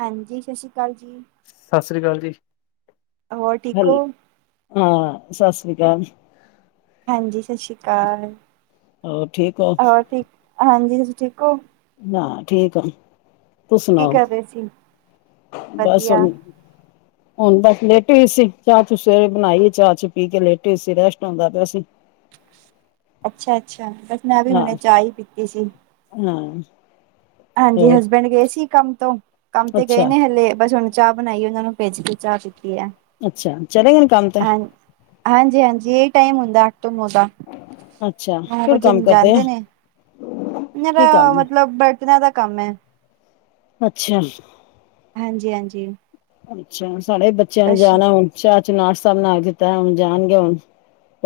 ਹਾਂਜੀ। ਸਤਿ ਸ੍ਰੀ ਅਕਾਲ ਜੀ। ਸਤਿ ਸ੍ਰੀ ਅਕਾਲ ਜੀ। ਔਰ ਠੀਕ ਹੈਲ ਹੋ। ਹਾਂ ਸਤਿ ਸ੍ਰੀ ਅਕਾਲ ਜੀ। ਹਾਂਜੀ ਸਤਿ ਸ਼੍ਰੀ ਅਕਾਲ। ਹੋਰ ਠੀਕ ਹੋ ਹੋਰ ਠੀਕ। ਹਾਂਜੀ ਤੁਸੀ ਠੀਕ ਹੋ। ਹਾਂ ਠੀਕ ਆ। ਤੂੰਸੀ ਕੀ ਸੁਣਾਓ ਕਰ ਰਹੇ ਸੀ ਬਸ ਵਧੀਆ ਹੁਣ। ਹੁਣ ਤਾਂ ਲੇਟੀ ਸੀ ਚਾਹ ਚ ਸਵੇਰੇ ਬਣਾਈ ਚਾਹ ਚ ਪੀ ਕੇ ਲੇਟੇ ਹੋਏ ਸੀ ਰੈਸਟ ਆਉਂਦਾ ਪਿਆ ਸੀ। ਅੱਛਾ-ਅੱਛਾ ਬਸ ਮੈਂ ਵੀ ਹਾਂ ਹੁਣੇ ਚਾਹ ਹੀ ਪੀਤੀ ਸੀ। ਹਾਂ। ਹਾਂਜੀ ਹੋਰ ਹਸਬੈਂਡ ਗਏ ਸੀ ਕੰਮ ਤੋਂ ਕੰਮ ਤੇ ਗਏ ਅੱਛਾ ਨੇ ਹਲੇ ਬਸ ਹੁਣ ਚਾਹ ਬਣਾਈ ਇਹਨਾਂ ਨੂੰ ਭੇਜ ਕੇ ਚਾਹ ਪੀਤੀ ਹੈ। ਅੱਛਾ ਚਲੇ ਗਏ ਕੰਮ ਤੇ ਹਾਂ ਹਾਂਜੀ, ਹਾਂਜੀ ਇਹ ਟਾਈਮ ਹੁੰਦਾ ਅੱਠ ਤੋਂ ਨੋ ਦਾ। ਅੱਛਾ ਨੋ ਕਿਹੜਾ ਵਜੇ ਕੰਮ ਕਰਦੇ ਆ ਜਾਦੇ ਨੇ ਇਹ ਕੀ ਤਾਂ ਕੰਮ ਹੈ ਮਤਲਬ ਬਰ ਦਾ ਕੰਮ ਹੈ। ਅੱਛਾ। ਹਾਂਜੀ, ਹਾਂਜੀ। ਅੱਛਾ ਸਾਡੇ ਬੱਚਿਆਂ ਨੂੰ ਬਸ ਜਾਣਾ ਹੁਣ ਚਾਹ ਨਾਸ਼ਤਾ ਬਣਾ ਕੇ ਦਿੱਤਾ ਹੁਣ ਜਾਣਗੇ ਹੁਣ।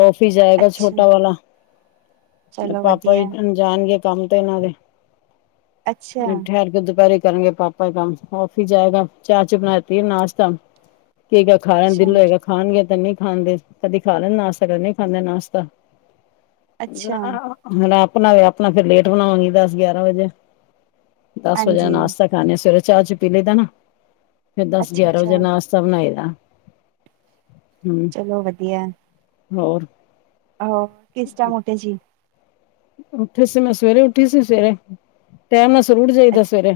ਆਫਿਸ ਜਾਏਗਾ ਅੱਛਾ ਛੋਟਾ ਵਾਲਾ ਚਲੋ ਪਾਪਾ ਵਧੀਆ ਜਾਣਗੇ ਕੰਮ ਤੇ ਇਹਨਾਂ ਦੇ ਅੱਛਾ ਠਹਿਰ ਕੇ ਦੁਪਹਿਰੀ ਕਰਨਗੇ ਕਮ ਕੰਮ ਅਫਿਸ ਜਾਏਗਾ ਚਾਹ ਚੂ ਬਣਾਤੀ ਹੈ ਨਾਸ਼ਤਾ ਕੀ ਖਾਏਗਾ ਅੱਛਾ ਦਿਲ ਹੋਏਗਾ। ਖਾਣਗੇ ਤਾਂ ਨਹੀਂ ਖਾਂਦੇ ਕਦੀ ਖਾ ਲੈਣ ਨਾਸ਼ਤਾ ਕਦੇ ਨਹੀਂ ਖਾਂਦੇ ਨਾਸ਼ਤਾ। ਅੱਛਾ ਨਾ ਆਪਣਾ ਵ ਆਪਣਾ ਫਿਰ ਲੇਟ ਬਣਾਵਾਂਗੀ ਦਸ ਗਿਆਰਾਂ ਵਜੇ। ਦਸ ਵਜੇ ਦਾ ਹਾਂਜੀ ਨਾਸ਼ਤਾ ਖਾਣੇ ਆ ਸਵੇਰੇ ਚਾਹ ਚ ਪੀਲੇ ਦਾ ਨਾ। ਫੇਰ ਦਸ ਅੱਛਾ ਗਿਆਰਾਂ ਅੱਛਾ ਵਜੇ ਨਾਸ਼ਤਾ ਬਣਾਏ ਦਾ। ਹਮ ਚਲੋ ਵਧੀਆ। ਹੋਰ ਹੋਰ ਕਿਸ ਟਾਈਮ ਉੱਠੇ ਸੀ। ਉੱਠੀ ਸੀ ਮੈਂ ਸਵੇਰੇ ਉੱਠੀ ਸੀ ਸਵੇਰੇ ਟਾਈਮ ਨਾਲ ਸੂਰੂੂਰ ਜਾਈਦਾ ਅੱਛਾ ਸਵੇਰੇ।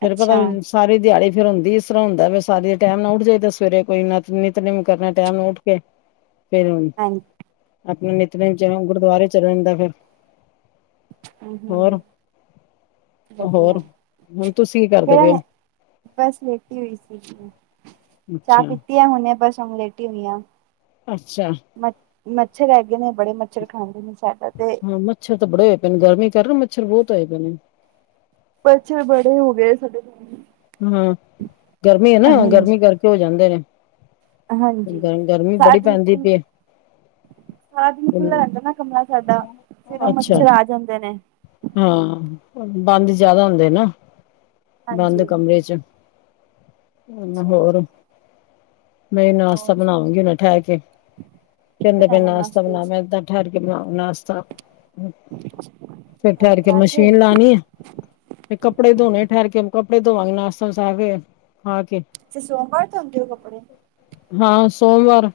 ਫੇਿਰ ਪਤਾ ਅੱਛਾ ਵੀ ਸਾਰੀ ਦਿਹਾੜੀ ਫਿਰ ਹੁੰਦੀ ਇਸ ਤਰ੍ਹਾਂ ਹੁੰਦਾ ਵੀ ਸਾਰੀ ਟਾਈਮ ਨਾ ਉੱਠ ਜਾਏ ਤੇ ਸਵੇਰੇ ਕੋਈ ਨ ਨਿਤਨੇਮ ਕਰਨਾ ਟਾਈਮ ਉੱਠ ਕੇ [unintelligible] ਫਿਰ ਹਾਂਜੀ ਆਪਣੇ ਨੇਿੱਤਨੇਮ ਚ ਗੁਰਦੁਆਰੇ ਚੱਲਣ ਦਾ ਫਿਰ ਹਮ ਹਮ ਹੋਰ ਵਧੀਆ। ਹੋਰ ਹੁਣ ਤੁਸੀਂ ਕੀ ਕਰਦੇ ਪਏ ਹੋ ਬਸ ਲੇਟੀ ਹੋਈ ਸੀ ਚਾਹ ਅੱਛਾ ਪੀਤੀ ਹੈ ਹੁਣੇ ਬਸ ਲੇਟੀ ਹੋਈ ਆ। ਅੱਛਾ। ਮ ਮੱਛਰ ਹੈਗੇ ਨੇ ਬੜੇ ਮੱਛਰ ਖਾਂਦੇ ਨੇ ਸਾਡਾ ਤੇ ਹਾਂ ਮੱਛਰ ਤਾਂ ਬੜੇ ਹੋਏ ਪਏ ਨੇ ਗਰਮੀ ਕਰ ਮੱਛਰ ਬਹੁਤ ਆਏ ਪਏ ਨੇ ਮੱਛਰ ਬੜੇ ਹੋ ਗਏ ਸਾਡੇ ਹਾਂ ਗਰਮੀ ਹੈ ਨਾ ਹਾਂਜੀ ਗਰਮੀ ਕਰਕੇ ਹੋ ਜਾਂਦੇ ਨੇ ਹਾਂਜੀ ਗਰ ਗਰਮੀ ਬੜੀ ਸਾਡੇ ਪੈਂਦੀ ਦੇਖੋ। ਪਈ ਸਾਰਾ ਦਿਨ ਖੁੱਲਾ ਹੈ। ਰਹਦਾ ਨਾ ਕਮਰਾ ਸਾਡਾ ਫਿਰ ਉਹ ਅੱਛਾ ਮੱਛਰ ਆ ਜਾਂਦੇ ਨੇ ਹਾਂ ਬੰਦ ਜਿਆਦਾ ਹੁੰਦੇ ਨਾ ਬੰਦ ਹਾਂਜੀ ਕਮਰੇ ਚ ਹਨ ਹੋਰ ਹਾਂਜੀ ਮੈਂ ਹੋਰ ਨਾਸ਼ਤਾ ਕੀ ਬਣਾਵਾਂਗੀ ਠਹਿਰ ਕੇ ਕਹਿੰਦੇ ਪ ਬਣਾਣਾ ਨਾਸ਼ਤਾ ਨਾਸ਼ਤੇ ਬਣਾ ਚ ਮੈਂ ਕੀ ਏਦਾਂ ਠੈਰ ਕੇ ਬਨਾਉ ਨਾਸਤਾ, ਫੇਰ ਬਣਾਣਾ ਠੈਰ ਕੇ ਪਰਾਂਠੇ ਮਸ਼ੀਨ ਲਾਨੀ ਏ। ਫ ਕੱਪੜੇ ਧੋਣੇ ਠਹਿਰ ਕੇ ਕੱਪੜੇ ਧੋਵਾਂਗੇ ਨਾਸ਼ਤਾਸਤਾ ਕੇ ਖਾ ਕੇ ਤੇ ਸੋਮਵਾਰ ਤੁੁੰਦੇ ਹੋ ਕੱਪੜੇ ਹਾਂ ਸੋਮਵਾਰ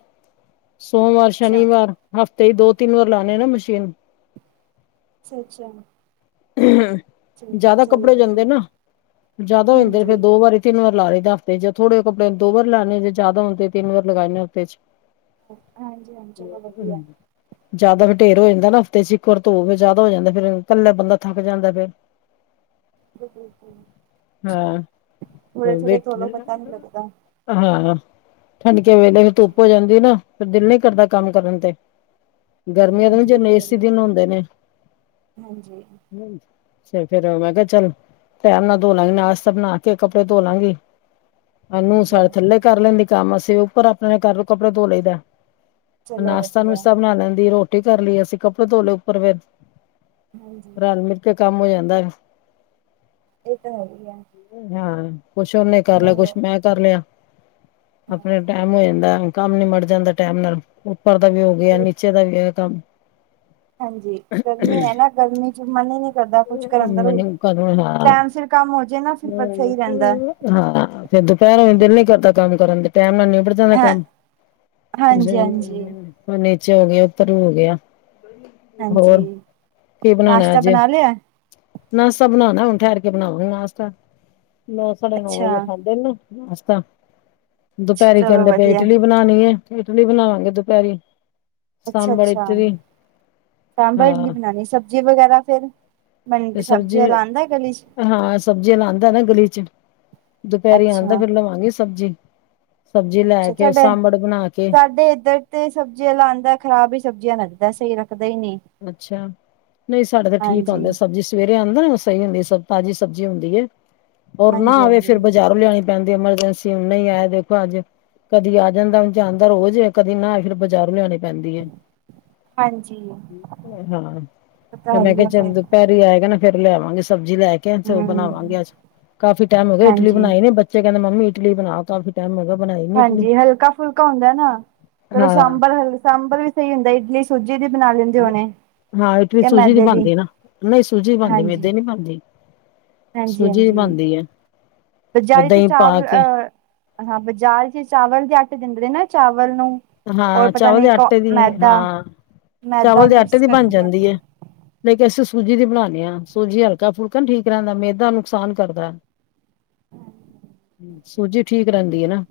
ਸੋਮਵਾਰ ਅੱਛਾ ਸ਼ਨੀਵਾਰ। ਹਫ਼ਤੇ ਹੀ ਦੋ ਤਿੰਨ ਵਾਰ ਲਾਉਣੇ ਨਾ ਮਸ਼ੀਨ। ਅੱਛਾ ਅੱਛਾ [unintelligible] ਜਿਆਦਾ ਕੱਪੜੇ ਹੋ ਜਾਂਦੇ ਵਧੀਆ ਨਾ ਜਿਆਦਾ ਹੋ ਜਾਂਦੇ ਹਾਂਜੀ ਫਿਰ ਦੋ ਵਾਰੀ ਤਿੰਨ ਵਾਰ ਲਾ ਲਈ ਹਫਤੇ ਜਾਂ ਥੋੜੇ ਕਪੜੇ ਦੋ ਵਾਰੀ ਲਾ ਲਈ ਜੇ ਜ਼ਿਆਦਾ ਹੌਣ ਤੇ ਤਿੰਨ ਵਾਰ ਲਗਾਏਣੇ ਹਫ਼ਤੇ ਚ ਹਾਂਜੀ ਹਾਂਜੀ ਚਲੋ ਵਧੀਆ [unintelligible] ਜ਼ਿਆਦਾ ਵੀ ਡੇਰ ਹੋ ਜਾਂਦਾ ਨਾ ਹਫ਼ਤੇ ਚ ਇੱਕ ਵਾਰ ਧੋ ਕੇ ਜ਼ਿਆਦਾ ਹੋ ਜਾਂਦਾ, ਫੇਰ ਇਕੱਲਾ ਬੰਦਾ ਥੱਕ ਜਾਂਦਾ ਫਿਰ। ਥੋੜੇ ਹਾਂ, ਥੋੜੇ ਧੋਲੋ ਪਤਾ ਨੀ ਲੱਗਦਾ ਹਾਂ ਠੰਡਕੇ ਵੇਲੇ ਫਿਰ ਧੁੱਪ ਹੋ ਜਾਂਦੀ ਨਾ। ਫਿਰ ਦਿਲ ਨੀ ਕਰਦਾ ਕੰਮ ਕਰਨ ਤੇ ਗਰਮੀਆਂ ਦੇ ਵੀ ਹਾਂਜੀ ਇਹ ਜਨ ਤੇ ਹੈ ਏਸੀ ਹੀ ਹੈ ਦਿਨ ਹੁੰਦੇ ਨੇ। ਹਾਂਜੀ। ਚ ਫੇਰ ਮੈਂ ਕਿਹਾ ਚੱਲ ਪੈਰ ਨਾਲ ਧੋ ਲਾਂਗੇ ਨਾਸ਼ਤਾ ਬਣਾ ਕੇ ਕੱਪੜੇ ਧੋ ਲਾਂਗੀ। ਆਨੂੰ ਹਾਂਜੀ ਸਾਡੇ ਹਾਂਜੀ ਥੱਲੇ ਕਰ ਲੈਂਦੀ ਕੰਮ ਅਸੀਂ ਉੱਪਰ ਆਪਣੇ ਕਰ ਲ ਕੱਪੜੇ ਧੋ ਲਈ ਦਾ ਚਲੋ ਵਧੀਆ ਨਾਸ਼ਤਾ-ਨੁਸ਼ਤਾ ਬਣਾ ਲੈਂਦੀ ਰੋਟੀ ਕਰ ਲਈ ਅਸੀਂ ਕੱਪੜੇ ਤੋਲੇ ਉੱਪਰ ਫਿਰ ਹਾਂਜੀ ਰਲ ਮਿਲ ਕੇ ਕੰਮ ਹੋ ਜਾਂਦਾ। ਇਹ ਤਾਂ ਹੈਗੀ ਆ। ਹਾਂ ਕੁਛ ਉਹਨੇ ਕਰ ਲਿਆ, ਕੁਛ ਮੈਂ ਕਰ ਲਿਆ ਆਪਣੇ ਟੈਮ ਹੋ ਜਾਂਦਾ। ਕੰਮ ਨਿਮੜ ਜਾਂਦਾ ਟਾਈਮ ਨਾਲ, ਉੱਪਰ ਦਾ ਵੀ ਹੋ ਗਿਆ ਨੀਚੇ ਦਾ ਵੀ ਹੈਗਾ ਕੰਮ। ਹਾਂਜੀ, ਗਰਮੀ ਹੈ ਨਾ ਗਰਮੀ ਮਨ ਹੀ ਨਹੀਂ ਕਰਦਾ ਕੁਛ ਕਰਨ ਦਾ ਵੀ ਮੈਨੂੰ ਕਦੋਂ ਹਾਂ ਟੈਮ ਸਿਰ ਫਿਰ ਕੰਮ ਹੋਜੇ ਨਾ ਫਿਰ ਸਹੀ ਰਹਿੰਦਾ। ਹਾਂ ਫਿਰ ਦੁਪਹਿਰੇ ਵੀ ਦਿਲ ਨੀ ਕਰਦਾ ਕੰਮ ਕਰਨ ਦੀ ਟੈਮ ਨਾਲ ਨਿਬੜ ਦਾ ਹਾਂ ਕੰਮ ਹਾਂਜੀ ਹਾਂਜੀ ਫੇਰ ਨੀਚੇ ਹੋਇਆ, ਉੱਪਰ ਹੋ ਗਿਆ ਹਾਂਜੀ ਹੋਰ ਕੀ ਬਣਾਉਣਾ ਨਾਸ਼ਤਾ ਅੱਜ? ਬਣਾ ਲਿਆ ਨਾਸਤਾ ਬਨਾਨੈ ਹੁਨ ਠੈਰ ਕੇ ਬਨਾਵਾ ਗੀ ਨਾਸਤਾ, ਨੌ- ਸਾਢੇ ਨੌ ਅੱਛਾ ਵਜੇ ਖਾਂਦੇ ਨਾ ਅਸ ਤਾਂ ਦੁਪੈਰੇ ਚਲੋ ਕੈੰਦੇ ਪਏ ਵਧੀਆ ਇਟਲੀ ਬਣਾਨੀ ਏ ਇਟਲੀ ਬਣਾਵਾਂਗੇ ਦੁਪੈਰੀ। ਅੱਛਾ-ਅੱਛਾ ਸਾਂਬਰ ਇਡਲੀ ਹਾਂ ਬਣਾਉਣੀ ਸਭ ਸਬਜ਼ੀ ਵਗੈਰਾ ਫੇਰ ਬ ਸਬਜ਼ੀ ਆਲਾ ਆਦਾ ਗਲੀ ਚ, ਹਾਂ ਸਬਜ਼ੀਆਂ ਲਾਦਾ ਨਾ ਗਲੀ ਚ ਦੁਪਹਿਰੀ ਆਦਾ ਅੱਛਾ ਫਿਰ ਲਵਾਂਗੀ ਸਬਜ਼ੀ। ਸਬਜ਼ੀ ਲੈ ਅੱਛਾ ਕੇ ਤੁਹਾਡੇ ਸਾਂਬੜ ਬਣਾ ਕੇ, ਸਾਡੇ ਇੱਧਰ ਤੇ ਸਬਜ਼ੀਆਂ ਆਦਾ ਖਰਾਬ ਹੀ ਸਬਜ਼ੀਆਂ ਲਗਦਾ, ਸਹੀ ਰੱਖਦਾ ਹੀ ਨੀ। ਅੱਛਾ, ਨਹੀਂ ਸਾਡੇ ਤਾਂ ਠੀਕ ਆਦੀ ਸਬਜ਼ੀ ਸਵੇਰੇ ਆਦਾ ਨਾ ਉਹ ਸਹੀ ਹੁੰਦੀ ਸਭ ਤਾਜ਼ੀ ਸਬਜ਼ੀ ਹੁੰਦੀ ਹੈ, ਔਰ ਨਾ ਹਾਂਜੀ ਆਵੇ ਫਿਰ ਹਾਂਜੀ ਬਾਜ਼ਾਰ ਲਿਆਉਣੀ ਪੈਂਦੀ ਐਮਰਜੈਂਸੀ ਨਹੀ ਆਇਆ ਦੇਖੋ, ਅੱਜ ਕਦੀ ਆ ਜਾਂਦਾ ਓਝ ਆਦਾ ਰੋਜ਼ ਕਦੀ ਨਾ ਫਿਰ ਬਾਜ਼ਾਰ ਲਿਆਉਣੀ ਪੈਂਦੀ ਆ। ਹਾਂਜੀ, ਹਾਂ ਤੇ ਪਤਾ ਮੈਂ ਹੀ ਕਿਹਾ ਆ ਚਲ ਫਿਰ ਦੁਪਹਿਰ ਆਏਗਾ ਨਾ ਫੇਰ ਲਿਆਵਾਂਗੇ, ਸਬਜ਼ੀ ਲੈ ਕੇ ਉਹ ਬਣਾਵਾਂਗੇ ਹਮ ਅ ਕਾਫੀ ਟਾਈਮ ਹੋ ਇਟਲੀ ਹਾਂਜੀ ਬਣਾਈ ਨੀ ਬ ਬੱਚੇ ਕਹਿੰਦੇ ਮੰਮੀ ਇਟਲੀ ਬਣਾ ਕਾਫੀ ਟਾਈਮ ਹੋ ਗਿਆ ਬਣਾਈ ਨਹੀਂ। ਹਾਂਜੀ, ਹਲਕਾ-ਫੁਲਕਾ ਹੁੰਦਾ ਨਾ ਚਲੋ ਹਾਂ ਸਾਂਬਰ ਹਲ ਸਾਂਬਰ ਵੀ ਸਹੀ ਹੁੰਦਾ ਇਡਲੀ ਸੂਜੀ ਦੀ ਬਣਾ ਲੈਂਦੇ ਹੋਣੇ। ਹਾਂ ਇਟਲੀ ਜਾਂ ਸੂਜੀ ਦੀ ਮੈਦੇ ਬਣਦੀ ਨਾ ਨਹੀਂ ਸੂਜੀ ਬਣਦੀ ਮੇਦੇ ਨੀ ਬਣਦੀ ਸੂਜੀ ਦੀ ਹਾਂਜੀ-ਹਾਂਜੀ ਬਣਦੀ ਐ ਉਹ ਬਜਾਰੀ ਤੇ ਦਹੀਂ ਪਾ ਚਾਵਲ ਕੇ ਅਹ ਹਾਂ ਬਾਜ਼ਾਰ ਚ ਚਾਵਲ ਦੇ ਆਟੇ ਦਿੰਦੇ ਨੇ ਨਾ ਚਾਵਲ ਨੂੰ। ਔਰ ਹਾਂ ਪਤਾ ਚਾਵਲ ਨਹੀਂ ਦੇ ਕ ਆਟੇ ਦੀ ਮੈਦਾ ਹਾਂ, ਮੈਦਾ ਚਾਵਲ ਦੇ ਆਟੇ ਮਿਕਸ ਦੀ ਬਣ ਕਰਕੇ ਜਾਂਦੀ ਹੈ। ਲੇਕਿ ਅਸੀਂ ਸੂਜੀ ਦੀ ਬਣਾਉਂਦੇ ਹਾਂ, ਸੂਜੀ ਹਲਕਾ ਫੁਲਕਾ ਠੀਕ ਰਹਿੰਦਾ, ਮਿਹ ਦਾ ਨੁਕਸਾਨ ਕਰਦਾ। [unintelligible] ਸੂਜੀ ਠੀਕ ਰਹਿੰਦੀ ਹੈ ਨਾ,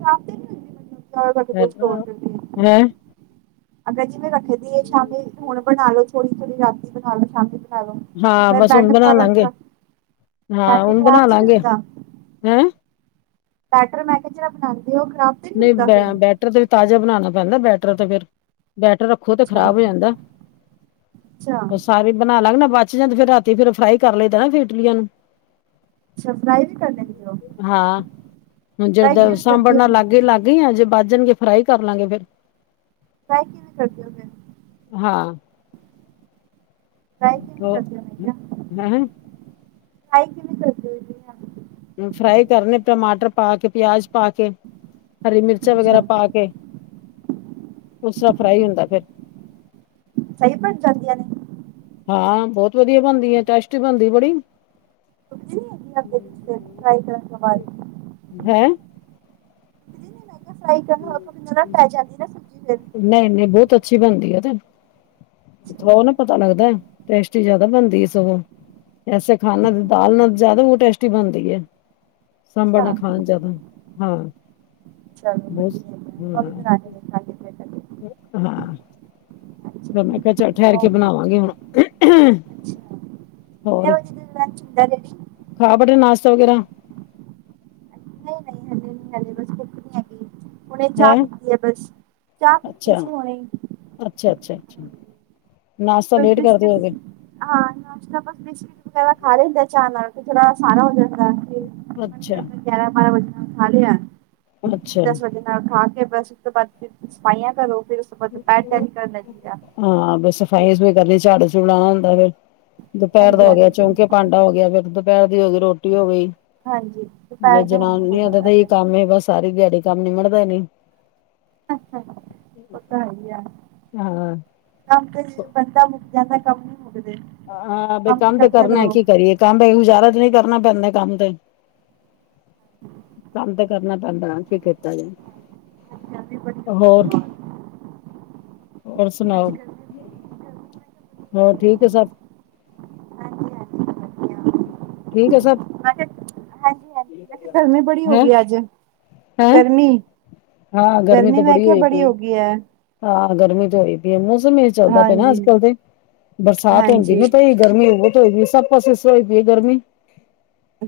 ਮਤਲਬ ਸਾਡੇ ਦੋਸਤ ਹੋ ਜਾਂਦੇ ਆ। ਹੈਂ ਅਗਰ ਜਿਵੇਂ ਰੱਖਦੀਏ ਸ਼ਾਮ ਹੁਣ ਬਣਾਲੋ ਥੋੜੀ-ਥੋੜੀ ਰਾਤੀ ਬਣਾਲੋ ਸ਼ਾਮੀ ਹਾਂ ਬਸ ਹੁਣ ਬੈਡਾ-ਬੈਡ ਬਣਾ ਲਾਂਗੇ ਖ਼ਰਾਬ ਹੀ ਨੀ ਹੁੰਦਾ। ਹੂੰ, ਬੈਟਰ ਮੈਂ ਕੇ ਜੇਹੜਾ ਬਣਾਉਂਦੇ ਹੋ ਤੇ ਨਹੀਂ ਹੁੰਦਾ ਬੈ ਫਿਰ ਬੈਟਰ ਤੇ ਵੀ ਤਾਜ਼ਾ ਬਣਾਉਣਾ ਪੈਂਦਾ ਬੈਟਰ ਤੇ ਫੇਰ ਬੈਟਰ ਰੱਖ। ਅੱਖੋ ਤੇ ਅੱਛਾ ਖ਼ਰਾਬ ਹੋ ਜਾਂਦਾ ਏ, ਅੱਛਾ ਦ ਸਾਰੇ ਬਣਾ ਲਾਂਗੇ ਨਾ, ਬਚ ਜਾਨ ਤੇ ਫੇਰ ਰਾਤੀ ਫਿਰ ਉਹ ਫਰਾਈ ਕਰ ਲਇਦਾ ਨਾ, ਫਿਰ ਇਟਲੀਆਂ ਨੂੰ। ਅੱਛਾ ਫਰਾਈ ਵੀ ਕਰ ਲੈਂਦੇ ਹੋ ਹਾਂ, ਹੁਣ ਫਰਾਈ ਜਦ ਕਿਵੇਂ ਸਾਂਭਣ ਕਰਦੇ ਹੋ ਨਾਲ ਲੱਗ ਅੱਗੇ ਲੱਗ ਗਈਆ ਏ, ਜੇ ਬਜ ਜਾਣਗੇ, ਫਰਾਈ ਕਰ ਲਾਂਗੇ ਫੇਰ। ਫਰਾਈ ਕਿਵੇਂ ਕਰਦੇ ਹੋ ਫੇਰ? ਹਾਂ। ਫਰਾਈ ਕਿਵੇਂ ਹੋਰ, ਕਰਦੇ ਹੋ ਮੈਂ ਕਿਹਾ ਹੂੰ-ਹੂੰ। ਫਰਾਈ ਕਿਵੇਂ ਕਰਦੇ ਔ ਜਿਵੇੰ ਫਰਾਈ ਕਰਨੇ, ਟਮਾਟਰ ਪਾ ਕੇ, ਪਿਆਜ ਪਾ ਕੇ। ਹਰੀ ਮਿਰਚਾਂ ਅੱਛਾ ਵਗੈਰਾ ਅੱਛਾ ਪਾ ਕੇ। ਉਸ ਤਰ੍ਹਾਂ ਫਰਾਈ ਹੁੰਦਾ ਫਿਰ। ਸਹੀ ਬਣ ਜਾਂਦੀਆਂ ਨੇ? ਹਾਂ, ਬਹੋਤ ਵਧੀਆ ਬਣਦੀ ਹੈ। ਟੈਸਟ ਬਣਦੀ ਬੜੀ। ਟੁਟਦੀ ਨੀ ਹੈਗੀ ਆ [unintelligible] ਫਰਾਈ ਕਰਨ ਤੋਂ ਬਾਅਦ? ਹੈਂ? ਸੁੱਕਦੀ ਨੀ ਮੈਂ ਫਰਾਈ ਕਰਨ ਬਾਅਦ [unintelligible] ਨਾਲ ਟੇਹ ਜਾਂਦੀ ਨਾ ਸਬਜ਼ੀ ਫਿਰ। ਨਹੀਂ-ਨਹੀਂ ਬਹੋਤ ਅੱਛੀ ਬਣਦੀ ਏ ਉਹ ਤੇ। ਉਪਰੋ ਨੀ ਪਤਾ ਲੱਗਦਾ, ਟੇਸਟੀ ਜਿਆਦਾ ਬਣਦੀ ਏ ਸਗੋਂ। ਐਸੇ ਖਾਣ ਨਾਲ, ਦਾਲ ਨਾਲ ਜ਼ਿਆਦਾ ਉਹ ਟੇਸਟੀ ਬਣਦੀ ਐ। ਸਾਂਬਰ ਅੱਛਾ ਨਾਲ ਖਾਣ ਜ਼ਿਆਦਾ, ਹਾਂ। ਚਲੋ ਬਹੁਤ ਵਧੀਆ ਈ ਏ ਉਹ ਵੀ ਹਾਂ ਬਨਾਣੀ। ਹਾਂ। ਹਾਂਜੀ ਅੱਛਾ ਫਿਰ ਮੈਂ ਕੇਆ ਚਲ ਠਹਿਰ ਕੇ ਕਿੰਨੇ ਬਣਾਵਾਂਗੇ ਹੁਣ। ਕਿੰਨੇ ਹੋਰ ਵਜੇ ਲੰਚ ਹੁੰਦਾ ਦੀਦੀ? ਖਾ ਬੈਠੇ ਨਾਸ਼ਤਾ ਵਗੈਰਾ। ਨਈ-ਨਈ ਹਜੇ ਬਸ ਭੁੱਖ ਨੀ ਹੈਗੀ, ਹੁਣੇ ਚਾਹ ਹੈਂ ਪੀਤੀ ਹੈ ਬਸ, ਚਾਹ ਪੀਤੀ ਸੀ ਹੁਣੇ ਈ। ਅੱਛਾ-ਅੱਛਾ-ਅੱਛਾ, ਨਾਸ਼ਤਾ ਬਸ ਲੇਟ ਕਰਦੇ ਬਿਸਕਿਟ ਹੋਗੇ? ਹਾਂ ਨਾਸ਼ਤਾ, ਬਸ ਬਿਸਕੀਟ ਵੈਗੇਰਾ ਖਾ ਲਈਦਾ ਚਾਹ ਨਾਲ, ਤੇ ਥੋੜਾ ਅਸਾਰਾ ਹੋ ਜਾਂਦਾ ਏ। ਅੱਛਾ। ਗਿਆਰਾਂ ਬਾਰਾਂ ਵਜੇ ਨਾਲ ਖਾ ਲਿਆ। ਅੱਛਾ ਦਸ ਵਜੇ ਨਾਲ ਖਾ ਕੇ, ਬਸ ਉਸ ਤੋਂ ਬਾਅਦ ਫਿਰ ਸਫਾਈਆਂ ਕਰੋ। ਫੇਰ ਉਸ ਕਰਨੇ ਜੀ ਜਾ [unintelligible] ਹਾਂ ਬਸ ਸਫਾਈਆ ਸਫੂਈਆ ਕਰ ਲੀ, ਝਾੜੂ ਝੂੜੂ ਲਾਣਾ ਹੁੰਦਾ ਫੇਰ ਦੁਪਹਿਰ ਹਾਂਜੀ ਦਾ ਹੋ ਗਿਆ, ਹਾਂਜੀ ਚੌਂਕੇ ਠੀਕ, ਭਾਂਡਾ ਹੋ ਗਿਆ, ਫਿਰ ਦੁਪਹਿਰ ਦੀ ਹੋ ਗਈ, ਰੋਟੀ ਹੋ ਗਈ। ਹਾਂਜੀ ਬ ਦੁਪਹਿਰ ਦਾ ਹੁਣ ਹੋ ਜਨਾਨਿਆਂ ਦਾ ਜਾਂਦਾ ਤੇ ਇਹ ਫਿਰ ਕੰਮ ਹੈ, ਬਸ ਸਾਰੀ ਦਿਆੜੀ ਕੰਮ ਨਿਮੜਦਾ ਨਹੀਂ। ਉਹ ਤਾਂ ਹੈ ਈ ਆ। ਹਾਂ। ਕੰਮ ਤੇ ਜ ਬੰਦਾ ਮੁੱਕ ਜਾਂਦਾ, ਕੰਮ ਨਈ ਮੁੱਕਦੇ। ਹਾਂ ਬਈ ਵੀ ਕੰਮ ਤੇ ਕਰਦੇ ਕਰਨਾ ਏ, ਰਹੋ। ਕੀ ਕਰੀਏ? ਕੰਮ ਬਿਨਾਂ ਗੁਜ਼ਾਰਾ ਤੇ ਨਹੀਂ, ਕਰਨਾ ਪੈਂਦਾ ਕੰਮ ਤੇ। ਕੰਮ ਤੇ ਕਰਨਾ ਪੈਂਦਾ ਏ, ਕੀ ਕੀਤਾ ਜਾਏ? ਅੱਜ ਗਰਮੀ ਬੜੀ ਹੋ ਗਈ ਹੈ ਹੋਰ, ਬਹੁਤ ਹੋਰ ਅੱਜ ਸੁਣਾਓ? ਗਰਮੀ ਗਰਮੀ ਮੈਂ ਹੋਰ ਠੀਕ ਕਿਹਾ ਏ ਬੜੀ ਹੋ ਗਈ ਸਭ? ਹੈ। ਹਾਂਜੀ ਹਾਂਜੀ ਵਧੀਆ ਮੈਂ ਕਿਹਾ ਹਾਂਜੀ ਠੀਕ ਹੈ ਸੱਬ? ਹਾਂਜੀ-ਹਾਂਜੀ, ਮੈਂ ਕਿਹਾ ਗਰਮੀਂ ਬੜੀ ਹੋ ਹੈਂ ਗਈ ਅੱਜ? ਹੈਂ ਗਰਮੀ, ਹਾਂ ਗਰਮੀ ਤਾਂ ਮੈਂ ਕਿਆ ਹੋਈ ਬੜੀ ਪਈ ਹੋ ਗਈ ਹੈ। ਹਾਂ ਗਰਮੀ ਤੇ ਹੋਈ ਪਈ ਹੈ। ਮੌਸਮ ਚੱਲਦਾ ਪਿਆ ਨਾ ਹਾਂਜੀ ਅੱਜ ਕੱਲ ਤੇ, ਬਰਸਾਤ ਹੁੰਦੀ ਹਾਂਜੀ ਨਈ ਪਈ, ਗਰਮੀ ਬੋਤ ਹੋਈਦੀ, ਸਬ ਬਸ [unintelligible] ਹੋਈ ਪਈ ਏ ਗਰਮੀ।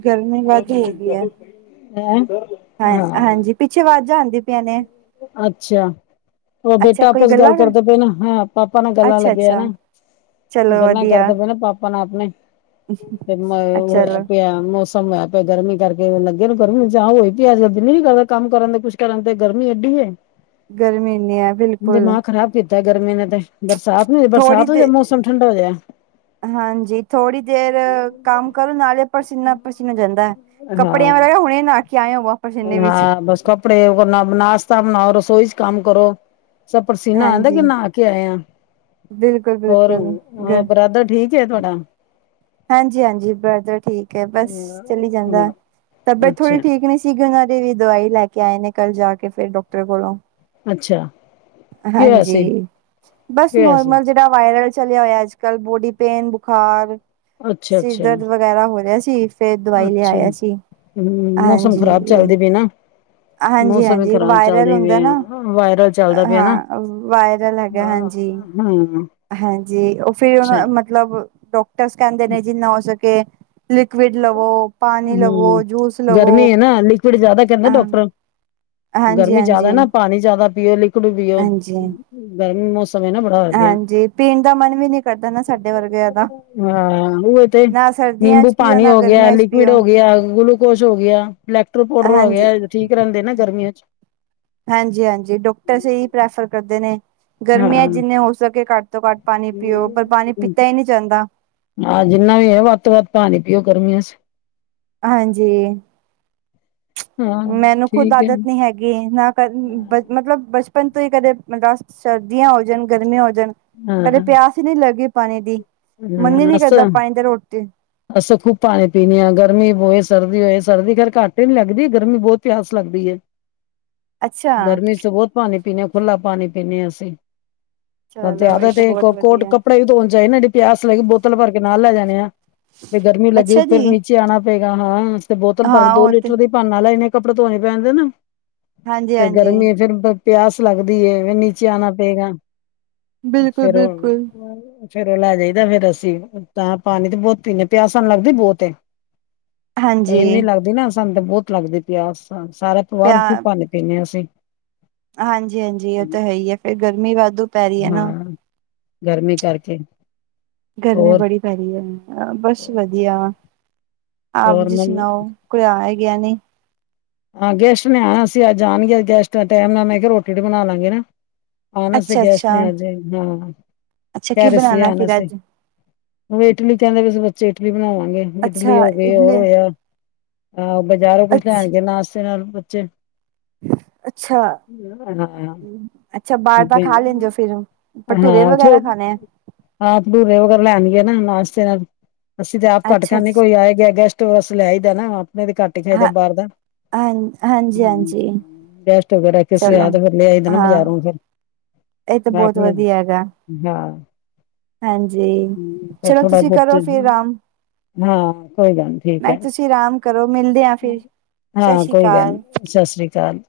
ਗਰਮੀ ਵਾਦੁ ਹੋਈ ਦੀ ਏ। ਹੈਂ? ਹੈਂ? ਹਾਂ ਹਾਂਜੀ, ਪਿੱਛੇ ਆਵਾਜ਼ਾ ਜਾਂਦੀ ਅੱਛਾ। ਉਹ ਅੱਛਾ ਬੇਟਾ ਕੋਈ ਆਪਸ ਗੱਲ ਗੱਲਾਂ ਕਰ ਕਰਦੇ ਪਏ ਨਾ ਹਾਂ। ਪਾਪਾ ਨਾਲ ਗੱਲਾਂ ਅੱਛਾ ਲੱਗਿਆ ਨਾ। ਅੱਛਾ ਚਲੋ ਗੱਲਾਂ ਵਧੀਆ ਕਰਦੇ ਪਏ ਨਾ ਪਾਪਾ ਨਾ ਆਪਣੇ। ਤੇ ਸਮ ਚਲੋ ਹੋਇਆ ਪਏ ਗਰਮੀ ਕਰਕੇ ਲੱਗੇ ਨੂੰ ਗਰਮੀ ਜਾਂ ਹੋਏ ਪਈ ਅੱਜ - ਕੱਲ ਦਿ ਵੀ ਕਰਦਾ ਕੰਮ ਕਰਨ ਦੇ ਕੁੱਛ ਕਰਨ। ਤੇ ਗਰਮੀਂ ਐਡੀ ਹੈ। ਗਰਮੀ ਇੰਨੀ ਹੈ ਬਿਲਕੁਲ ਦਿਮਾਗ ਖ਼ਰਾਬ ਕੀਤਾ ਗਰਮੀਂ ਨੇ ਤੇ। ਬਰਸਾਤ ਨੂੰ ਹੋ ਜਾ ਥੋੜ੍ਹੀ ਬਰਸਾਤ ਹੋ ਜਾਏ। ਦੇ ਮੌਸਮ ਠੰਡਾ ਹੋ ਜਾਏ। ਹਾਂਜੀ ਥੋੜ੍ਹੀ ਦੇਰ ਕੰਮ ਕਰੋ। ਨਾਲੇ ਪਸੀਨਾ ਪਸੀਨ ਹੋ ਜਾਂਦਾ। ਕੱਪੜਿਆਂ ਹਾਂ ਵਗੈਰਾ ਹੁਣੇ ਨਹਾ ਕੇ ਆਏ ਹਾਂ। ਵਾਪਸ ਇੰਨੇ ਵਿੱਚ ਕਪੜੇ ਵਗੈਰਾ ਨਾਸ਼ਤਾ ਬਣਾਓ ਰਸੋਈ ਚ' ਕੰਮ ਕਰੋ। ਪਸੀਨਾ ਆਂਦਾਂ ਕਿ ਹਾਂਜੀ ਨਹਾ ਕੇ ਆਈਆਂ। ਬਿਲਕੁਲ ਹੋਰ ਬਿਲਕੁਲ ਗ ਬ੍ਰਦਰ ਠੀਕ ਤੁਹਾਡਾ। ਹਾਂਜੀ - ਹਾਂਜੀ ਬੱਸ ਠੀਕ ਹੈ। ਬੱਸ ਚਲੀ ਜਾਂਦਾ ਤਬੀਅਤ ਅੱਛਾ ਥੋੜੀ ਠੀਕ ਨਹੀਂ। ਦਿਨਾਂ ਦੀ ਵੀ ਦਵਾਈ ਲੈ ਕੇ ਆਏ ਨੇ ਕੱਲ ਜਾ ਕੇ ਫਿਰ ਡਾਕਟਰ ਕੋਲੋਂ। ਅੱਛਾ। ਕੀ ਹੋਇਆ ਸੀ ਹਾਂਜੀ ਬੱਸ ਕੀ ਹੋਇਆ ਸੀ? ਨੋਰਮਲ ਜੇ ਵਾਇਰਲ ਚੱਲਿਆ ਹੋਇਆ। ਅੱਜ ਕੱਲ ਬੋਡੀ ਪੇਨ ਬੁਖ਼ਾਰ ਅੱਛਾ ਸਿਰ ਅੱਛਾ ਦਰਦ ਵਗੈਰਾ ਹੋ ਰਿਹਾ ਸੀ। ਫਿਰ ਦਵਾਈ ਲਿਆ ਅੱਛਾ ਆਇਆ ਸੀ। ਹੂੰ ਮੌਸਮ ਖ਼ਰਾਬ ਹਾਂਜੀ ਚੱਲਦੇ ਪਏ ਨਾ। ਹਾਂਜੀ - ਮੌਸਮ ਵੀ ਹਾਂਜੀ ਇੱਕ ਖ਼ਰਾਬ ਵਾਇਰਲ ਚੱਲਦੇ ਹੁੰਦਾ ਪਏ ਨਾ ਆ ਵਾਇਰਲ ਚੱਲਦਾ ਪਿਆ ਹਾਂ। ਵਾਇਰਲ ਹੋਗਿਆ ਹਾਂਜੀ। ਹਮ। [unintelligible] ਹਾਂਜੀ। ਉਹ ਫਿਰ ਉਹਨਾਂ ਮਤਲੱਬ ਡਾਕਟਰਸ ਕਹਿੰਦੇ ਨੇ। ਜਿੰਨਾ ਹੋ ਸਕੇ ਲਿਕੁਿਡ ਲਵੋ ਪਾਣੀ ਲਵੋ ਹਮ ਜੂਸ ਲਵੋ ਗਰਮੀਂ ਹੈ ਨਾ। ਲਿਕਵਿਡ ਜਿਆਦਾ ਕਹਿੰਦਾ ਹਾਂ ਡਾਕਟਰ। ਹਾਂਜੀ ਗਰਮੀਂ ਹਾਂਜੀ ਜਿਆਦਾ ਨਾ। ਪਾਣੀ ਜਿਆਦਾ ਪੀਓ ਲਿਕਵਿਡ ਪੀਓ ਹਾਂਜੀ ਗਰਮੀਂ ਮੌਸਂਮ ਹੈ। ਨਾ ਬੜਾ ਹੋ ਗਿਆ ਹਾਂ। ਹਾਂਜੀ ਪੀਣ ਦਾ ਮਨ ਵੀ ਨੀ ਕਰਦਾ ਨਾ ਸਾਡੇ ਵਰਗਿਆਂ ਦਾ ਉਹ ਤੇ ਨਾ ਸਰਦੀਆਂ ਨਿੰਬੂ ਚ ਪੀਓ ਪਾਣੀ ਨਾ ਹੋ ਗਿਆ। ਗਰਮੀਆਂ ਚ ਲਿਕਵਿਡ ਪੀਓ ਹੋ ਗਿਆ ਗੁਲੂਕੋਜ਼ ਹੋ ਗਿਆ। ਇਲੈਕਟਰ੍ਰੋਪੋਡਰ ਹੋ। ਹਾਂਜੀ ਗਿਆ ਠੀਕ ਰਹਿੰਦਾ। ਤੇ ਨਾ ਗਰਮੀਂਆਂ ਚ'। ਹਾਂਜੀ - ਹਾਂਜੀ। ਡਾਕਟਰ ਹੀ ਪ੍ਰੈਫਰ ਕਰਦੇ ਨੇਂ। ਹਾਂ ਗਰਮੀਂਆਂ ਜਿੰਨੇ ਹੋ ਸਕੇ ਘੱਟ ਤੋਂ ਘੱਟ ਪਾਣੀ ਪੀਓ। ਪਰ ਪਾਣੀ ਪੀਤਾ ਹੀ ਨਹੀਂ ਜਾਂਦਾ। ਹਾਂ ਜਿੰਨਾ ਵੀ ਹੈ। ਵੱਧ ਤੋਂ ਵੱਧ ਪਾਣੀ ਗਰਮੀਂਆਂ ਚ'। ਹਾਂਜੀ। ਹਾਂ ਮੈਨੂੰ ਖੁੱਦ ਠੀਕ ਹੈ ਆਦਤ ਨੀ ਹੈਗੀ ਨਾ ਮਤਲੱਬ। ਬੱਚਪਨ ਤੋਂ ਹੀ ਕਦੇ ਮਤਲੱਬ ਸਰਦੀਆਂ ਹੋ। ਗਰਮੀਂਆਂ ਹੋ ਜਾਣ ਹਾਂ ਕਦੇ ਪਿਆਸ ਨੀ ਲੱਗਗੀ ਪਾਣੀ ਦੀ ਮੰਨੀ ਨੀ ਕਰਦਾ। ਪਾਣੀ ਦੇ ਰੋਟੀ ਤੇ ਅਸੀਂ ਖੂਬ ਪਾਣੀ ਪੀਣੀ ਆ। ਗਰਮੀਂ ਹੋਏ ਸਰਦੀ ਹੋਏ। ਸਰਦੀ ਖੈਰ ਘੱਟ ਹੀ ਨੀ ਲੱਗਦੀ। ਗਰਮੀਂ ਬਹੁਤ ਪਿਆਸ ਲੱਗਦੀ ਹੈ। ਅੱਛਾ ਗਰਮੀਂ ਚੱ ਬਹੁਤ ਪਾਣੀ ਪੀਣੇ ਹਾਂ। ਖੁੱਲਾ ਪਾਣੀ ਪੀਂਦੇ ਹਾਂ ਅਸੀਂ। ਤੁਹਨੂ ਤੇ ਚਲੋ ਇਹ ਜਿਆਦਾ ਤਾਂ ਬਹੁਤ ਕੋਟ ਵਧੀਆ ਕੱਪੜਾ ਵੀ ਧੋਣ ਜਾਏਨਾਂ। ਪਿਆਸ ਲਗ ਬੋਤਲ ਭਰ ਕੇ ਨਾਲ ਲੈ ਜਾਣੇ ਆ। ਫਿਰ ਗਰਮੀ ਲੱਗੀ ਅੱਛਾ ਫਿਰ ਜੀ ਨੀਚੇ ਆਉਣਾ ਪਏਗਾ ਹਾਂ। ਤੇ ਬੋਤਲ ਭਰ ਕੇ। ਹਾਂ ਦੋ ਉਹ ਤੇ ਲੀਟਰ ਦੀ ਭਰਨ ਲਾਣੇ ਕੱਪੜੇ ਧੋਣੇ ਪੈਣਦੇ ਨੇ। ਫਿਰ ਹਾਂਜੀ-ਹਾਂਜੀ ਗਰਮੀ ਫਿਰ ਪਿਆਸ ਲੱਗਦੀ। ਫਿਰ ਨੀਚੇ ਆਉਣਾ ਪਏਗਾ ਫੇਰ। ਬਿਲਕੁਲ-ਬਿਲਕੁਲ ਫੇਰ ਉਹ ਲੈ ਜਾਈਦਾ। ਫੇਰ ਅਸੀਂ ਤਾਂ ਪਾਣੀ ਤੇ ਬਹੁਤ ਪੀਦੇ ਹੈ। ਪਿਆਸ ਸਾਨੂੰ ਲੱਗਦੀ ਬਹੁਤ ਅੇ। ਇੰਨੂ ਹਾਂਜੀ ਲੱਗਦੀ ਨਾਂ ਸਾਨੂੰ ਤਾਂ ਬਹੁਤ ਲੱਗਦੀ। ਪਿਆਸ, ਸਾਰਾ ਪਰਿਵਾਰ ਖੂਬ ਪਾਣੀ। ਪੀਨ ਹਾਂ ਅਸੀਂ। ਹਾਂਜੀ - ਹਾਂਜੀ। ਉਹ ਤਾਂ ਹੈ ਹੀ ਹੈ ਫੇਰ ਗਰਮੀ ਵਾਧੂ ਪੈ ਰਹੀ ਹੈ ਨਾ। ਗਰਮੀਂ ਕਰਕੇ। ਗਰਮੀਂ ਹੋਰ ਬੜੀ ਪੈ ਰਹੀ ਹੈ। ਬੱਸ ਵਧੀਆ ਆਪ ਹੋਰ ਜੀ ਮੰਮ ਸੁਣਾਓ। ਕੋਈ ਆਇਆ ਗਿਆ ਨਹੀਂ। ਹਾਂ ਗੈਸਟ ਨੇ ਆ। ਅਸੀਂ ਅੱਜ ਜਾਣਗੇ ਗੈਸਟ ਦਾ ਟਾਈਮ ਨਾਲ ਮੈਂ ਕਿਹਾ ਰੋਟੀ ਰੋਟੀ ਬਣਾ ਲਾਂਗੇ ਨਾਂ। ਆਣਾ ਸੀ ਅੱਛਾ ਗੈਸਟ ਅੱਛਾ ਨੇ ਹਜੇ ਹਾਂ। ਅੱਛਾ ਕਹਿ ਕੀ ਰਹੇ ਸੀ ਬਣਾਣਾ ਆਣਾ ਫਿਰ ਸੀ। ਅੱਜ ਇਟਲੀ ਕਹਿੰਦੇ ਪਏ। ਬੱਚੇ ਇਟਲੀ ਬਣਾਵਾਂਗੇ ਇਟਲੀ ਅੱਛਾ ਹੋ ਗਏ ਹੋਰ ਇਡਲੀ ਹੋਇਆ। ਆਹੋ। ਬਜ਼ਾਰੋਂ ਕੁੱਛ ਅੱਛ ਲੈਣਆਗੇ ਨਾਸ਼ਤੇ ਨਾਲ ਬੱਚੇ। ਅੱਛਾ, ਅੱਛਾ ਬਾਰ ਠੀਕ ਦਾ ਹੈ, ਖਾ ਲੈਂਦੇ ਓ ਫਿਰ ਹੂਨ? ਭਟੂਰੇ ਵਗੈਰਾ ਖਾਨੇ ਐ? ਆ ਭਟੂਰੇ ਵਗੈਰਾ ਲੈਨ ਗਏ ਨਾ ਨਾਸ਼ਤੇ ਨਾਲ, ਅਸੀ ਤੇ ਆਪ ਘਾੱਟ ਅੱਛਾ ਖਾਂਨੇ, ਅੱਛਾ ਕੋਈ ਆਏ ਗੇਆ ਗੈਸਟ ਟ ਵੱਸੇ ਲੈ ਆਈ ਦਾ ਨਾ, ਆਪਨੇ ਤੇ ਘਾੱਟ ਈ ਖਾਈ ਦਾ ਹਾਂ ਬਾਰ ਦਾ। ਹਾਂ ਹਾਂਜੀ ਹੂੰ, ਹਾਂਜੀ ਗੈਸਟ ਵਗੈਰਾ ਕਿਸੇ ਚਲੋ ਹੈ, ਤੇ ਫੇਰ ਲੇ ਆਈਦੈ ਨਾ ਬਜਾਰੋਂ ਫੇਰ। ਏ ਤੇ ਬੋਤ ਵਦੀਆ ਹੈਗਾ। ਹਾਂ, ਹਾਂਜੀ ਹੂੰ ਫੇਰ ਚਲੋ ਥੋੜਾ ਤੁਸੀਂ ਕਰੋ ਬੋਤੇ ਫਿਰ ਹੂੰ ਹਾਂ, ਕੋਈ ਗਾੱਲ ਨੀ। ਠੀਕ ਨਈ ਹੈ ਤੂਸੀ ਅਰਾਮ ਕਰੋ ਮਿਲਦੇ ਆਂ ਫਿਰ। ਸਤਿ ਹਾਂ, ਸ਼੍ਰੀ ਕੋਈ ਗਾੱਲ ਅਕਾਲ ਨੀ ਸਸ੍ਰੀ ਕਾਲ।